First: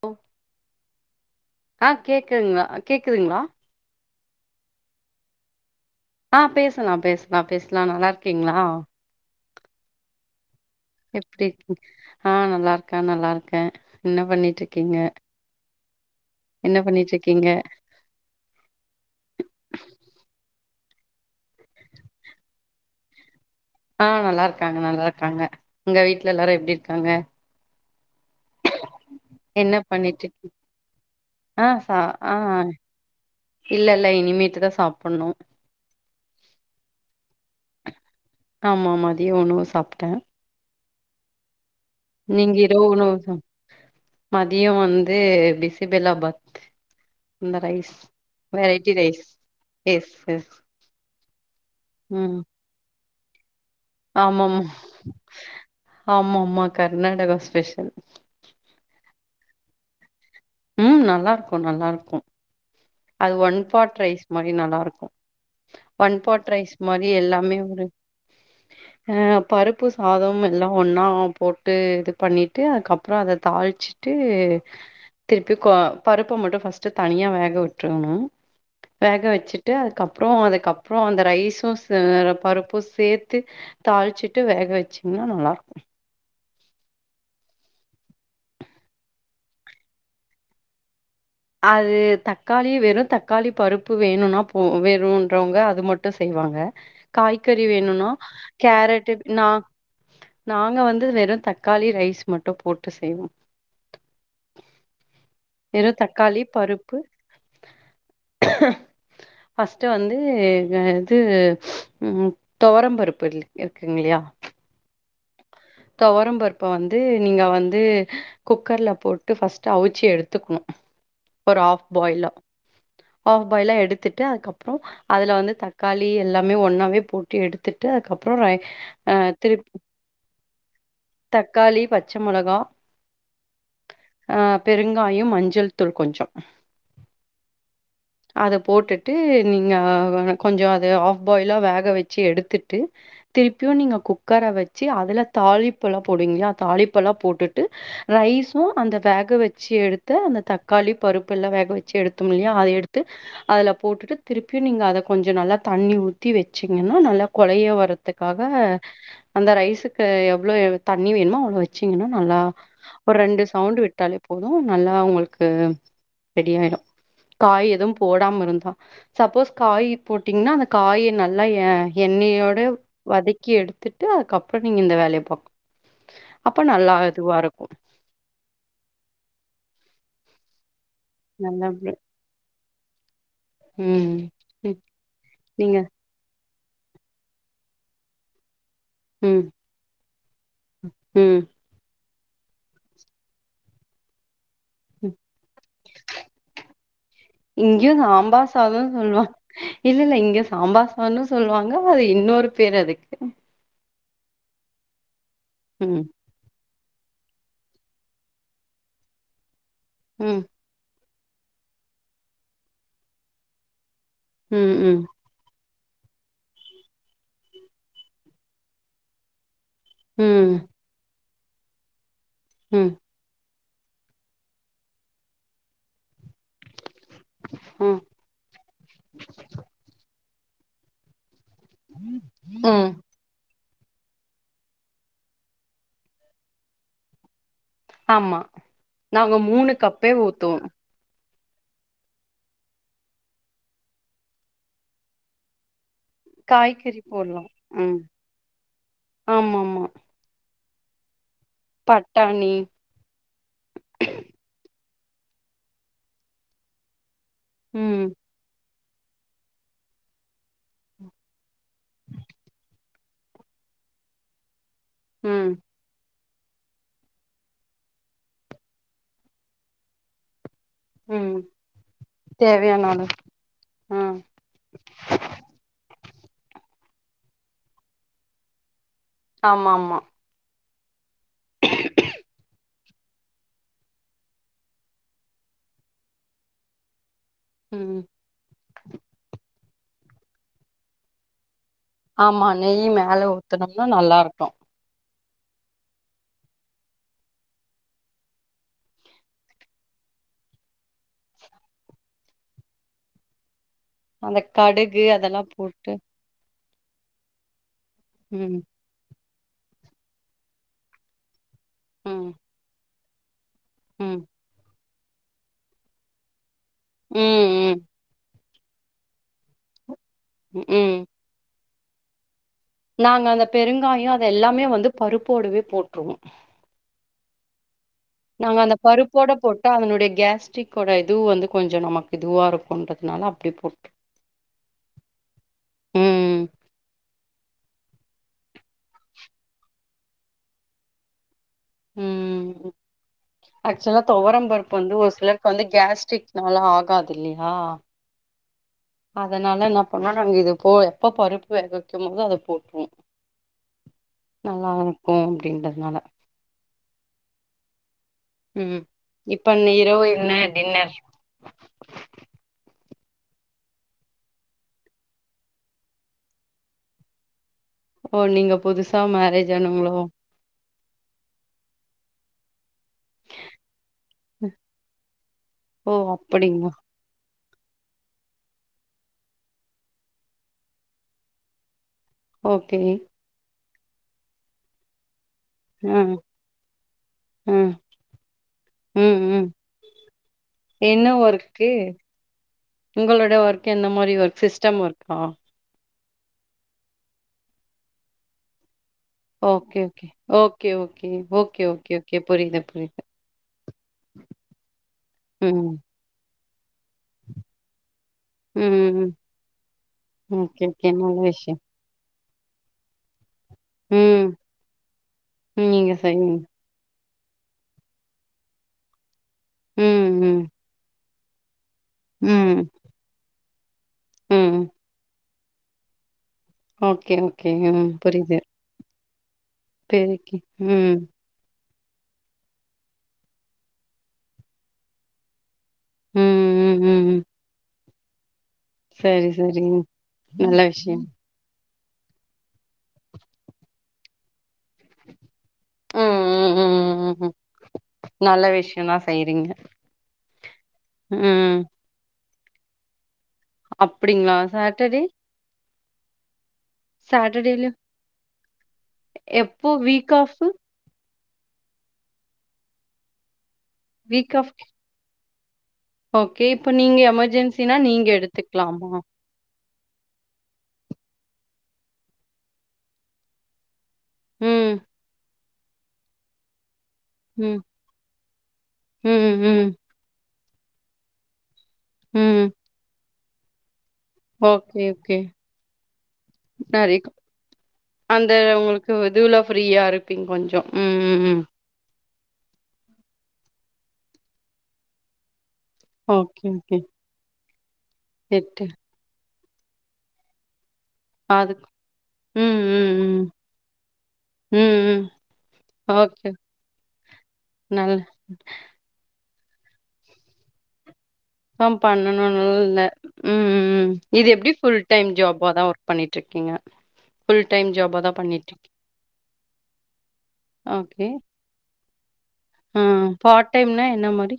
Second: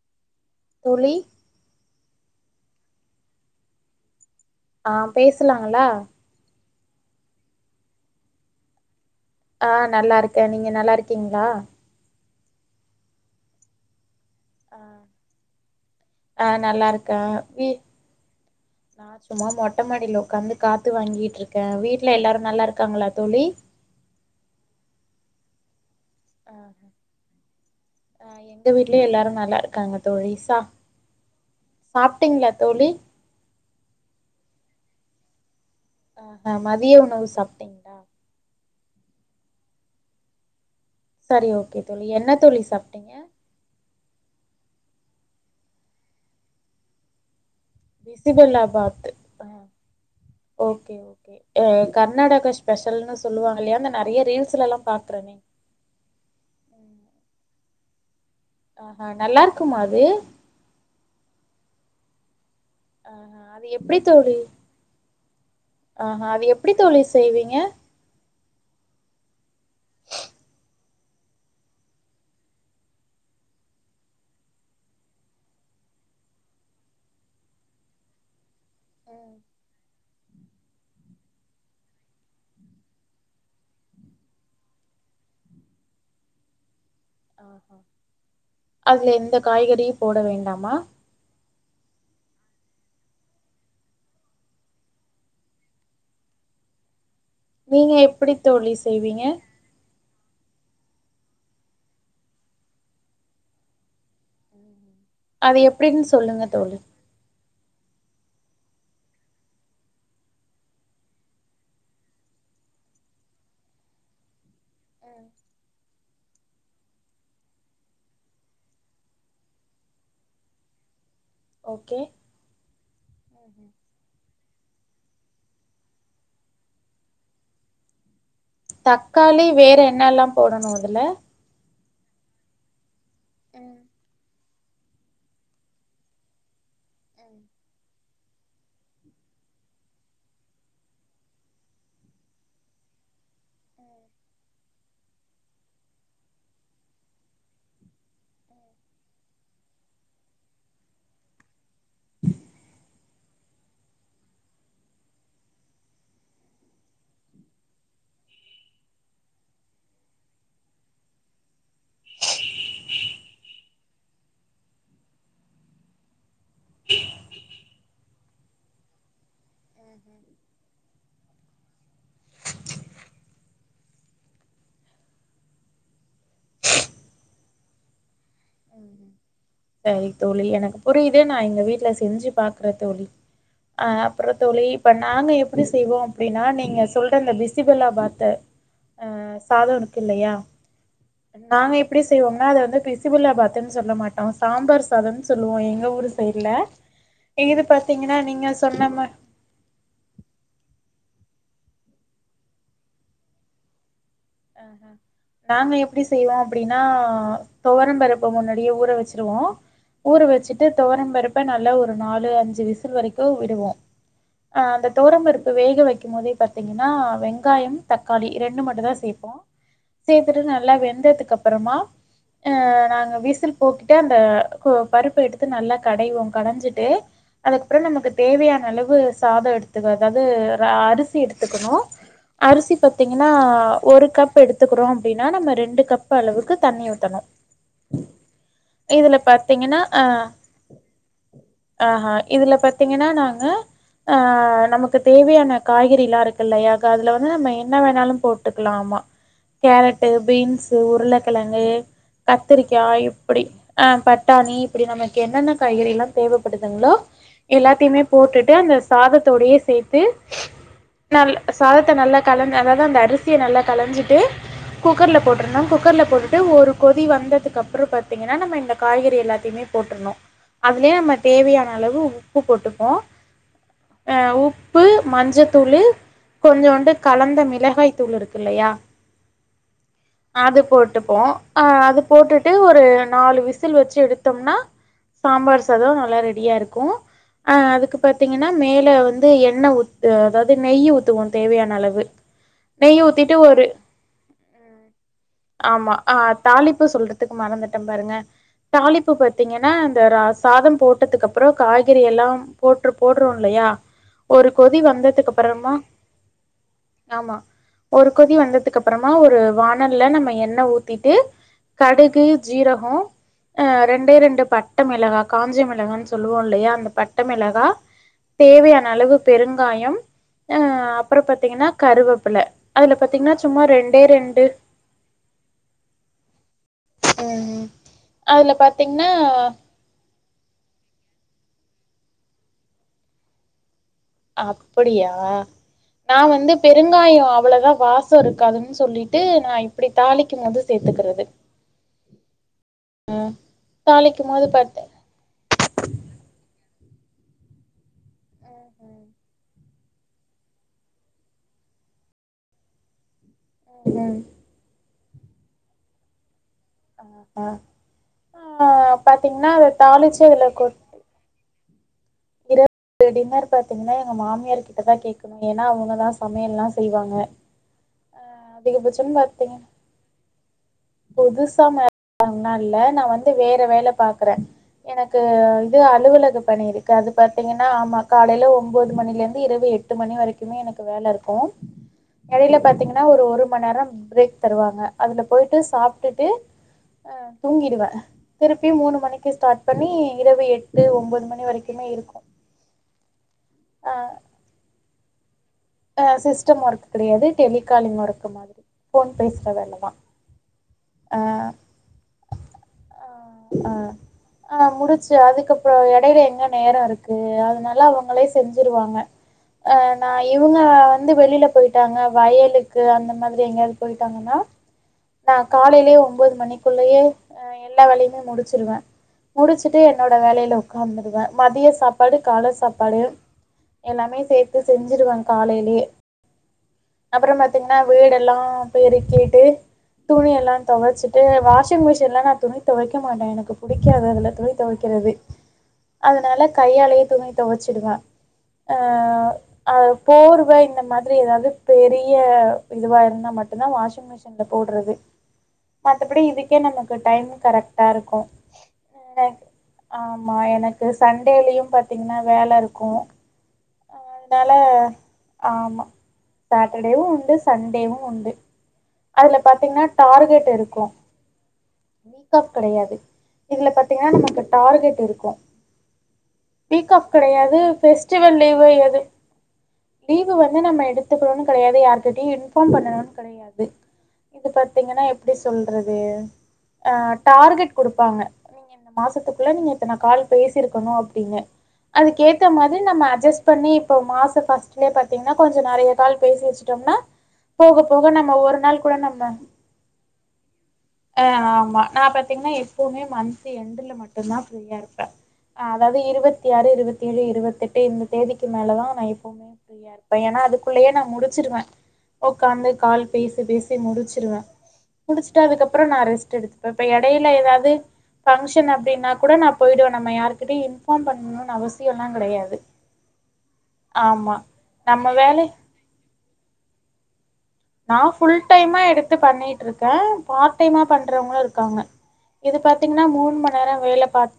ஓ தோழி ஆ கேக்குதுங்களா கேக்குதுங்களா ஆ பேசலாங்களா ஆ பேசலா பேசலா பேசலா நல்லாருக்கீங்களா ஆ நல்லாருக்கே நீங்க எப்டி நல்லாருக்கீங்களா இருக்கீங் ஆ நல்லாருக்கே நல்லாருக்கே என்ன ஆ பண்ணிட்டுருக்கீங்க ஆ என்ன நல்லா இருக்கே பண்ணிட்டிருக்கீங்க வீ நா சும்மா மொட்ட மாடியில உக்காந்து காத்து வாங்கிட்டிருக்கே வீட்ல எல்லாரு நல்லாருக்காங்களா தோழி ஆ நல்லாருக்காங்க நல்லாருக்காங்க உங்க வீட்ல ஆ எல்லாரு எப்படி இருக்காங்க எங்க வீட்லயே எல்லாரு என்ன நல்லாருக்காங்க தோழி பண்ணிட்ருக்கீங் சா ஆ சா ஆ சாப்பிட்டீங்களா தோழி இல்ல இல்ல இனிமேட்டு தா சாப்பிடணு ஆ மதிய உணவு சாப்ட்டே ஆமாமா மதிய உணவு சாப்பிட்டே சரி ஓகே தோழி என்ன நீங்க தோழி இரவு சாப்பிட்டிங்க உணவு சாப் மதிய வந்து பிசிபலாபாத் அந்த ரைஸ் வெரைட்டி பிசிபலாபாத் ரைஸ் அ எஸ் எஸ் ஓகே ஓகே ம் கர்நாடக ஸ்பெஷல்ன்னு சொல்லுவாங்கல்லையா நெறைய ரீல்ஸ் எல்லா பாக்குறேனே ஆமாமா கர்நாடகா ஸ்பெஷல் ஆஹா நல்லாருக்குமா அது ம் நல்லாருக்கு நல்லாருக்கு அது ஆஹா ஒன் பாட் எப்டி ரைஸ் தோழி மாறி நல்லாருக்கும் ஆஹா அது ஒன்பாட் எப்டி ரைஸ் தோழி மாறி செய்வீங்க எல்லாமே ஒரு அ பருப்பு சாத எல்லா ஒன்னா போட்டு இது பண்ணிட்டு அதுக்கப்புறோ அதை தாளிச்சி சிட்டு திருப்பி பருப்ப மட்டு ஃபர்ஸ்ட்டு தனியா வேக விட்டுரணு வேக வச்சுட்டு அதுக்குப்புறோ அப்புறோ அதுக்கப்புறோ அந்த ரைஸு பருப்பு சேத்து தாள்சிட்டு வேக வெச்சிங்னா நல்லா இருக்கோ [inaudible] அதுல எந்த காய்கறியு போட வேண்டாமா அது தக்காளி வெறு தக்காளி பருப்பு வேணும்னா போ வேணுன்றவங்க அது மட்டு செய்வாங்க காய்கறி நீங்க வேணும்னா எப்டி தோழி கேரட்டு செய்வீங்க நா நாங்க வந்து வெறு தக்காளி ரைஸ் மட்டு போட்டு செய்வோ அது வெறு எப்டின்னு தக்காளி சொல்லுங்க தோழி பருப்பு ஃபர்ஸ்ட் வந்து க இது ம் துவரம் பருப்பு இருக்குங்க இல்லையா துவரம்பருப்ப வந்து நீங்க வந்து குக்கர்ல போட்டு ஃபர்ஸ்ட் அவிச்சி எடுத்துக்கணு ஒரு ஆஃப் ஓகே பாயிலா ஆஃப் பாயிலா எடுத்துட்டு அதுக்கப்றோ அதுல வந்து தக்காளி எல்லாமே ஒன்னாவே போட்டு எடுத்துட்டு அதுக்கப்றோ ரை ஆ திருப் என்ன எல்லாம் போடணு அதுல தக்காளி பச்ச மொளகா ம் ஆ பெருங்காயம் மஞ்சள் தூள் கொஞ்சோ அத போட்டுட்டு நீங்க கொஞ்சோ அத ஆஃப் பாயிலா வேக வெச்சி எடுத்துட்டு திருப்பியு நீங்க குக்கர வெச்சி அதுல தாளிப்பெல்லா போடுவிங்க இல்லையா அதுல தாளிப்பெல்லா போட்டுட்டு ரைஸும் அந்த வேக வெச்சி எடுத்து அந்த தக்காளி பருப்பு எல்லா வேக வெச்சி எடுத்தோ இல்லையா அத எடுத் ட்டு அதுல போட்டுட்டு திருப்பியு நீங்க அத கொஞ்சோ நல்லா தண்ணி ஊத்தி வெச்சிங்கன்னா நல்லா கொலைய வர த்துக்காக அந்த ரைஸுக்கு எவ்ளோ தண்ணி வேணுமோ அவ்ளோ வெச்சீங்கன்னா நல்லா ஒரு ரெண்டு சவுண்டுவிட்டாலே போது நல்லா உங்களுக்கு ரெடி ஆயிடு காய் எதும் போடாம இருந்தா சப்போஸ் காயி போட்டீங்கன்னா அந்த காய நல் நல்லா எ எண்ணெயோட வதக்கி எடுத்துட்டு அக்கப்றோ நீங்க இந்த வேலய பாக்கும் அப்ப நல்லா இதுவா இருக்கு ம் செரி தோழி எனக்கு புரியிது நா எங்க நல்லா வீட்ல செஞ்சி பாக் குற தோழி அ ம் அப்றோ தோழி ம் இப்ப நாங்க எப்டி நீங்க செய்வோ அப் அப்டின்னா நீங்க சொல்ற இந்த பிசிபெலாபாத்த அ ம் சாதோ இருக்கு இல்லையா ம் நாங்க எப்டி செய்வோம்னா அத வந்து பிசி பிஸிபெளாபாத்துன்னு சொல்ல மாட்டோ சாம்பாரு சாதோன்னு சொல்வோ எங்க ஊர் சைடுல இது இங்கேயு பாத்தீங்கன்னா நீங்க சாம்பார் சொன்ன சாதோன்னு மா சொல்லுவா இல்ல இல்ல இங்க சாம்பார் சாதோன்னு சொல்லுவாங்க அது இன்னொரு பேர் அதுக்கு அ அ நாங்க எப்டி ம் செய்வோ எப்டின்னா துவரம்பருப்பு முன்னாடியே ஊற வெச்சிருவோ ஊற ம் வெச்சி ட்டு துவரம்பருப்ப நல்லா ஒரு நாலு அஞ்சி விசில் வரைக்கு விடுவோ அ ம் அந்த ம் துவரம்பருப்பு வேக வைக்கும் போதே பாத்தீங்கன்னா வெங்காயம் தக்காளி ரெண்டு மட்டு தா சேப் போ சேத்துட்டு ம் நல்லா வெந்ததுக்கு அப்றமா அ ம் நாங்க விசில் போக்கிட்டு அந்த கோ பருப்ப எடுத்து நல்லா கடைவோ கடஞ்சிட்டு அதுக்கப்றௌ ம் நமக்கு தேவையான அளவு சாதோ எடுத்துக்கோ அதாவது அரிசி எடுத்துக்கணு அரிசி ம் பாத்தி ங்னா ஒரு கப் எடுத்துக்கறோ அப்டின்னா நம்ம ரெண்டு கப் அளவுக்கு தண்ணி ஊத்தணு ஆமா இதுல நாங்க மூணு பாத்தீங்கன்னா அ கப்பே ஊத்துவோம் ஆ ஆ இதுல பாத்தீங்கன்னா நாங்க அ நமக்கு தேவையான காய்கறில்லா இருக்கு ல்லையா க காய்கறி அதுல வந்து போட்லாம் நம்ம என்ன ம் வேணாலும் போட்டுக்கலாமா ஆமா ஆமா கேரட்டு பீன்சு உருளக்கெழங்கு பட்டாணி கத்திரிக்காய்ப் அப்டி ஆ பட்டாணி இப்டி நமக்கு என்னென்ன காய்கறில்லா தேவப்படுதுங்ளோ எல்லாத்தையுமே ம் போட்டுட்டு அந்த சாதத்தோடையே சேத்து நல் சாதத்த நல்லா கலந்து அதாது அந்த அரிசிய நல்லா கலஞ்சிட்டு குக்கர்ல ம் போட்டுருனும் குக்கர்ல போட்டுட்டு ஒரு கொதி வந்ததுக்கு அப்ரோ பாத்தீங்கன்னா நம்ம இந்த காய்கறி எல்லாத்தையுமே போட்டுருணு அதுலயே நம்ம ம் தேவையான அளவு உப்பு தேவையான போட்டுக்கோ அளவு ஆ ம் உப்பு, மஞ்சத்தூளு கொஞ்சோண்டு கலந்த மிளகாய் தூள் இருக்கு இல்லயா ஆமா ஆமா அது போட்டுப்போ அ அத போட்டுட்டு ஒரு நாலு விசில் வச்சு எடுத்தோம்னா சாம்பார் சாதோ நல்லா ரெடியா இருக்கு ஆ அதுக்கு ம் பாத்தீங்கன்னா மேல வந்து எண்ணெ ஊத் அதாது நெய் ஊத்துவோ தேவையான அளவு ஆமா நெய்யி நெய் மேல ஊத்திட்டு ஒரு ஊத்தனும்னா நல்லா இருக்கு ஆமா ஆ தாலிப்பு சொல்றதுக்கு மறந்துட்டே பாருங்க தாளிப்பு பாத்தீங்கன்னா அந்த ர சாதம் போட்டதுக்கு அப்ரோ காய்கறி எல்லாம் போட்ரு போடுறோ இல்லையா அந்த ஒரு கொதி கடுகு வந்ததுக்கு அதெல்லாம் அப்றமா போட்டு ஆமா ஒரு கொதி ம் வந்ததுக்கு அப்றமா ஒரு வானல்ல நம்ம எண்ணெ ஊத்திட்டு கடுகு, ம் சீரகோ அ ரெண்டே ம் ரெண்டு பட் பட்ட மெளகா காஞ்ச மெளகானு சொல்லுவோ இல்லையா அந்த பட்ட மெளகா ம் தேவையான அளவு பெருங்காயம் ம் அப்புறம் பாத்தீங்கன்னா கருவப்பில அதுல நாங்க பாத்தீங்கன்னா அந்த சும்மா ரெண்டே பெருங்காயோ அத ரெண்டு எல்லாமே வந்து பருப்போடவே போட்டுருவோ ம் அதுல நாங்க அந்த பாத்தீங்ன்னா பருப்போட போட்டா அதனுடைய கேஸ்ட்ரிகிக்கோட இது வந்து கொஞ்சொ நமக்கு இதுவாக இருக்குன்றதுனால அப்டி போட்டு அப்பிடியா நான் ம் வந்து பெருங்காயோ அவ்ளோதா வாசோ இருக்காது அப்டின்னு சொல்லிட்டு நா அப்டி தாளிக்கும் போது சேத்துக்கிறது ம் ஆக்சுவலா தாளிக்கும் போது தொவரம் பருப்பு பாத்து வந்து ஒரு சிலர் இப்ப வந்து கேஸ்ட்ரிக்னால ஆகாது இல்லையா உ ஹீம் அதனால என்ன பண்ணுவோ நாங்க இத போ எப்ப பருப்பு வேகவிக்கும் போது அத போட்டுருவோ ம் நல்லா இருக்கு அப்டிங்குரதுனால ஆ ம் இப்ப பாத்தீங்கன்னா அத இந்த இரவு தாளிச்சு எண்ண அதுல கொட் டின்னர் இப்ப டின்னர் பாத்தீங்கன்னா எங்க மாமியார் கிட்ட தா கேக்கணு ஏன்னா அவங்கதா சமையல்லா செய்வாங்க. ஓ நீங்க புதுசா அதிகபட்சம்னு மேரேஜ் பாத்தீங்க ஆனவங்ளோ புதுசா மேரஜ் [inaudible] இல்ல நா வந்து வேற வேல பாக் கறே எனக்கு இது ஓ அலுவலக பணி அப்படிங்களா இருக்கு அது பாத் பாத்தீங்கன்னா ஆமா காலையில ஒம்பது மணில இருந்து இரவு எட்டு மணி வரைக்குமே எனக்கு வேல இருக்கு எடையில ஓகே பாத்தீங்கன்னா ஒரு ஒரு மணி நேரோ பிரேக் தருவாங்க அதுல போயிட்டு ஆ சாப்டுட்டு ஆ தூங்கிடுவே திருப்பியு மூணு ம் மணிக்கு ம் ஸ்டார்ட் பண்ணி இரவு எட்டு என்ன ஒன்பது மணி ஒர்க்கு வரைக்குமே இருக்கு உங்களோட ஒர்க் எந்த மாரி ஒர்க் சிஸ்டம் ஒர்க்கா அ சிஸ்டம் ஒர்க்கு கெடையாது டெலிகாலிங் ஒர்க்கு மாதிரி ஃபோன் பேசுற வேல ஓகே, தா okay. Okay okay okay okay okay புரியுது புரியுது ஆ ஆ ஆ முடிச்சு அதுக்கப்றோ ம். எடையில எங்க நேரோ இருக்கு இருக்கு அதனால அவங்களே செஞ்சிருவாங்க ம். ஆ நா இவங்க ஓகே, ஓகே. வந்து நல்ல வெளியில விஷயம். போயிட் டாங்க வயலுக்கு அந்த மாதிரி எங்காவ ம். போயிட்டாங்கன்னா நா நீங்க காலையிலயே ஒன்பது செய்வீங்க. மணிக்கு குள்ளேயே எல்லா வேலையுமே முடிச்சடுவே முடிச்சுட்டு ம், என்னோட ம். வேலையில உட்காந்துடுவே மதிய சாப்பாடு கால ம். சாப்பாடு எல்லாமே சேத்து ம். செஞ்சுடுவே காலையிலயே ஓகே, அப்றோ ஓகே. பாத்தீங்கன்னா ம். வீடு எல்லா புரியுது. பெரிக்கிட்டு துணி பெருக்கி எல்லா ம். துவைச்சிட்டு வாஷிங் மிஷின் எல்லா நா துணி துவைக்க க்க மாட்டே எனக்கு பிடிக்காது அதுல துணி துவைக்கிறதே ம், அதனால ம், ம், கையாலயே ம். துணி துவச்சிடுவே சரி, சரி. அ போர்வ நல்ல இந்த விஷயம். மாதிரி ஏதாவது பெரிய இதுவா இருந்தா மட்டுதா வாஷிங் மிஷினில்ல போட்றது ம், மத்தபடி ம், இதுக்கே நமக்கு ம், ம், டைம் ம். கரெக்ட் க்கு நல்ல விஷயம் தான் செய்றீங்க. ஆமா எனக்கு சண்டே ம். லீவ் பாத்தீங்கன்னா வேல இருக்கு அப்படிங்களா? அதனால சாட்டர்டே? ஆமா சாட்டேர்டேவு உண்டு சாட்டர்டேலயும் சண்டேவு உண்டு அதில எப்போ பாத்தீங்கன்னா வீக் ஆஃப்பு? டார்கெட் இருக்கு வீக் கெடையாது இதுல பாத்தீங்கன்னா வீக் நமக்கு ஆஃப் டார்கெட் இருக்கு ஓகே இப்ப வீக் நீங்க ஆஃப் கெடையாது எமர்ஜென்சினா நீங்க ஃபெஸ்டிவல் லீவ் எடுத்துக்கலாமா? எது லீவ் வந்து நம்ம எடுத்துக்கணும்னு கெடையாது யார்கிட்டயு இன்ஃபார்ம் பண்ணணும்னு கெடையாது இது ம், பாத்தீங்கன்னா எப்டி சொல்றது அ ம், டார்கெட் கொடுப்பாங்க நீங்க இந்த ம், மாசத்துக்குள்ள நீங்க ம், எத்தன கால் பேசிருக்கணு அப்டின்னு அதுக்கு ஏத்த ம். மாரி நம்ம அட்ஜஸ் பண்ணி இப்ப மாச ஓகே, பர்ஸ்ட்லயே ஓகே. பாத்தீங்கா கொஞ்சோ நெறைய கால் பேசி வச்சுட்டோம்னா நெறைய போக போக அந்த நம்ம ஒரு நாள் உங்களுக்கு கூட நம்ம இதுல ஃப்ரீயா இருப்பீங்க கொஞ்சம். ம், ம், ஆ ம். ஆமா நா பாத்தீங்கன்னா எப்போமே மந்த்லி எண்டல மட்டுதா ஃப்ரீயா இருப்பே ஆ அதாவது ஓகே, இருவத்தி ஆறு ஓகே. இருவத்தி ஏழு இருவத்தி எட்டு இந்த தேதிக்கு மேலதா நா எப்பவுமே ஃப்ரீயா இருக்க இப்ப ஏன்னா அதுக்குள்ளயே நா முடிச்சுருவே அதுக்கு ம், உக்காந்து ம், கால் ம். பேசி பேசி முடிச்சிருவே ம், ம். முடிச்சட்டு அதுக்கப்பறோ நா ஓகே. ரெஸ்டு எடுத்து இப்ப எடையில ஏதாவது நல்ல ஃபங்க்ஷன் அப்டினா கூட நா போயிடுவே நம்ம யாருகிட்டயு இன்ஃபார்ம் பண்ணணு இன்ஃபார்ம் பண்ணணும் லா இல்ல ம் ம் ம் இது ஆமா எப்டி ஃபுல் டைம் நம்ம வேலை ஜாபா தா பண்ணிட்டு இருக்கீங்க ஃபுல் டைம் நா ஃபுல் டைமா எடுத்து பண்ணிட்டு இருக்கே பார்ட் டைமா ஓகே. பண்றவங்களு இருக்காங்க இது ஆ பாத்தீங்கன்னா மூணு பார்ட் மணி நேரோ டைம்னா வேல என்ன பாத் மாரி?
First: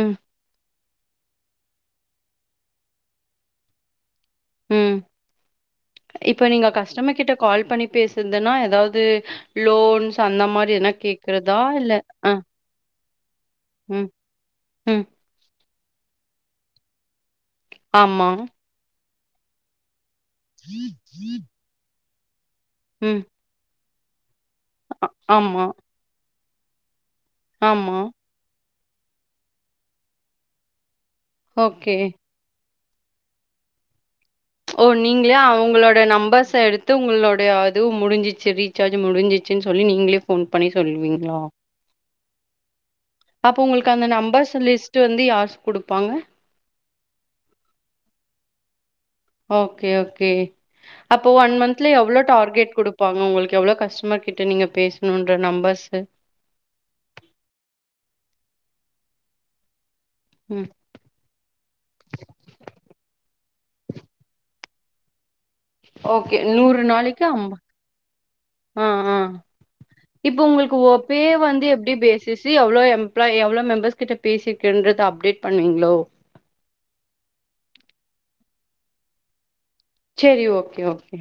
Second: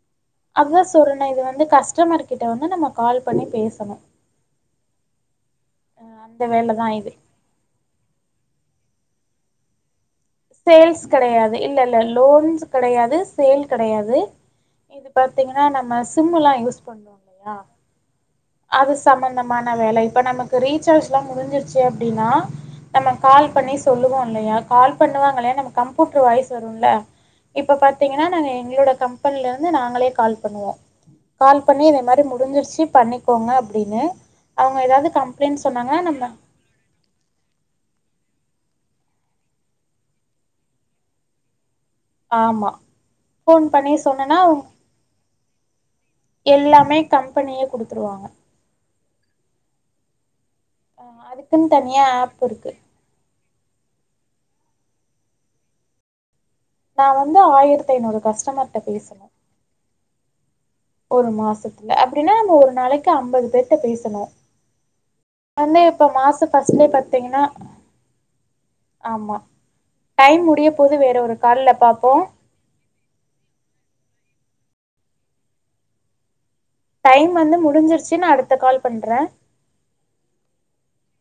ம், அதா சொல்றனே இது வந்து கஸ்டமர் கிட்ட வந்து நம்ம கால் பண்ணி பேசணு ம் அந்த இப்ப நீங்க வேலதா இது கஷ்டமர் கிட்ட கால் பண்ணி பேசறதுன்னா ஏதாவது லோன்ஸ் அந்த மாரி எதுனா சேல்ஸ் கேக்குறதா? கெடையாது இல்ல இல்ல அ, லோன்ஸ் கெடையாது சேல் ம், கெடையாது ம். இது பாத்தீங்கன்னா நம்ம சிம் எல்லா யூஸ் பண்ணோ இல்லையா ஆமா அது சம்மந்தமான வேலை இப்ப நமக்கு ரீசார்ஜ்லா முடிஞ்சிருச்சு அப்டின்னா நம்ம ம். கால் பண்ணி சொல்லுவோ இல்லையா கால் அ பண்ணுவாங்கல ஆமா, நம்ம கம்பூட்டர் வாய்ஸ் வருல்ல இப்ப ஆமா. பாத்திங்கனா நாங்க எங்களோட கம்பெனில இருந்து நாங்களே கால் பண்ணுவோ கால் பண்ணி ஓகே. இதே மாரி முடிஞ்சிருச்சு பண்ணிக்கோங்க அப்டின்னு அவங்க ஓ ஏதாவது நீங்களே கம்ப்ளைண்ட் அவங்களோட சொன்னாங்கன்னா நம்ம நம்பர்ஸ எடுத் து உங்களோடைய அதுவு முடிஞ்சிச்சு ரீசார்ஜ் முடிஞ்சிச்சுன்னு சொல்லி நீங்களே ஃபோன் பண்ணி சொல்லுவிங்ளா ஆமா. அப்ப ஃபோன் பண்ணி உங்களுக்கு அந்த சொன்னோன்னா, நம்பர்ஸ் அவங்க லிஸ்ட் வந்து யார் குடுப்பாங்க எல்லாமே கம்பெனியே குடுத்துருவாங்க ஓகே ஓகே அ அப்ப ஒன் அதுக்குன்னு மன்த்ல தனியா எவ்ளோ ஆப் இருக்கு. டார்கெட் குடுப் பாங்க உங்களுக்கு எவ்ளோ கஸ்டமர் கிட்ட நீங்க பேசணுன்ற நம்பர்ஸு நா வந்து ஆயிரத்தைநூறு கஸ்டமர்ட்ட பேசனு ம் ஒரு மாசத்துல அப்டின்னா நம்ம ஒரு நாளைக்கு அம்பது பேர்ட்ட பேசனு வந்து இப்ப ஓகே. மாச ஃபர்ஸ்ட்லே நாளைக்கு பாத்திங்கன்னா அம் ஆ ஆ ஆமா இப்போ டைம் முடிய போது வேற ஒரு கால்ல பாப்போ சி எவ்ளோ எம்ப்ளாய் எவ்ளோ மெம்பர்ஸ் கிட்ட பேசிருக்கன்றத அப்டேட் பண்ணுவிங்ளோ டைம் வந்து முடிஞ்சிருச்சி நா அடுத்த கால் பண்ற செரி ஓகே ஓகே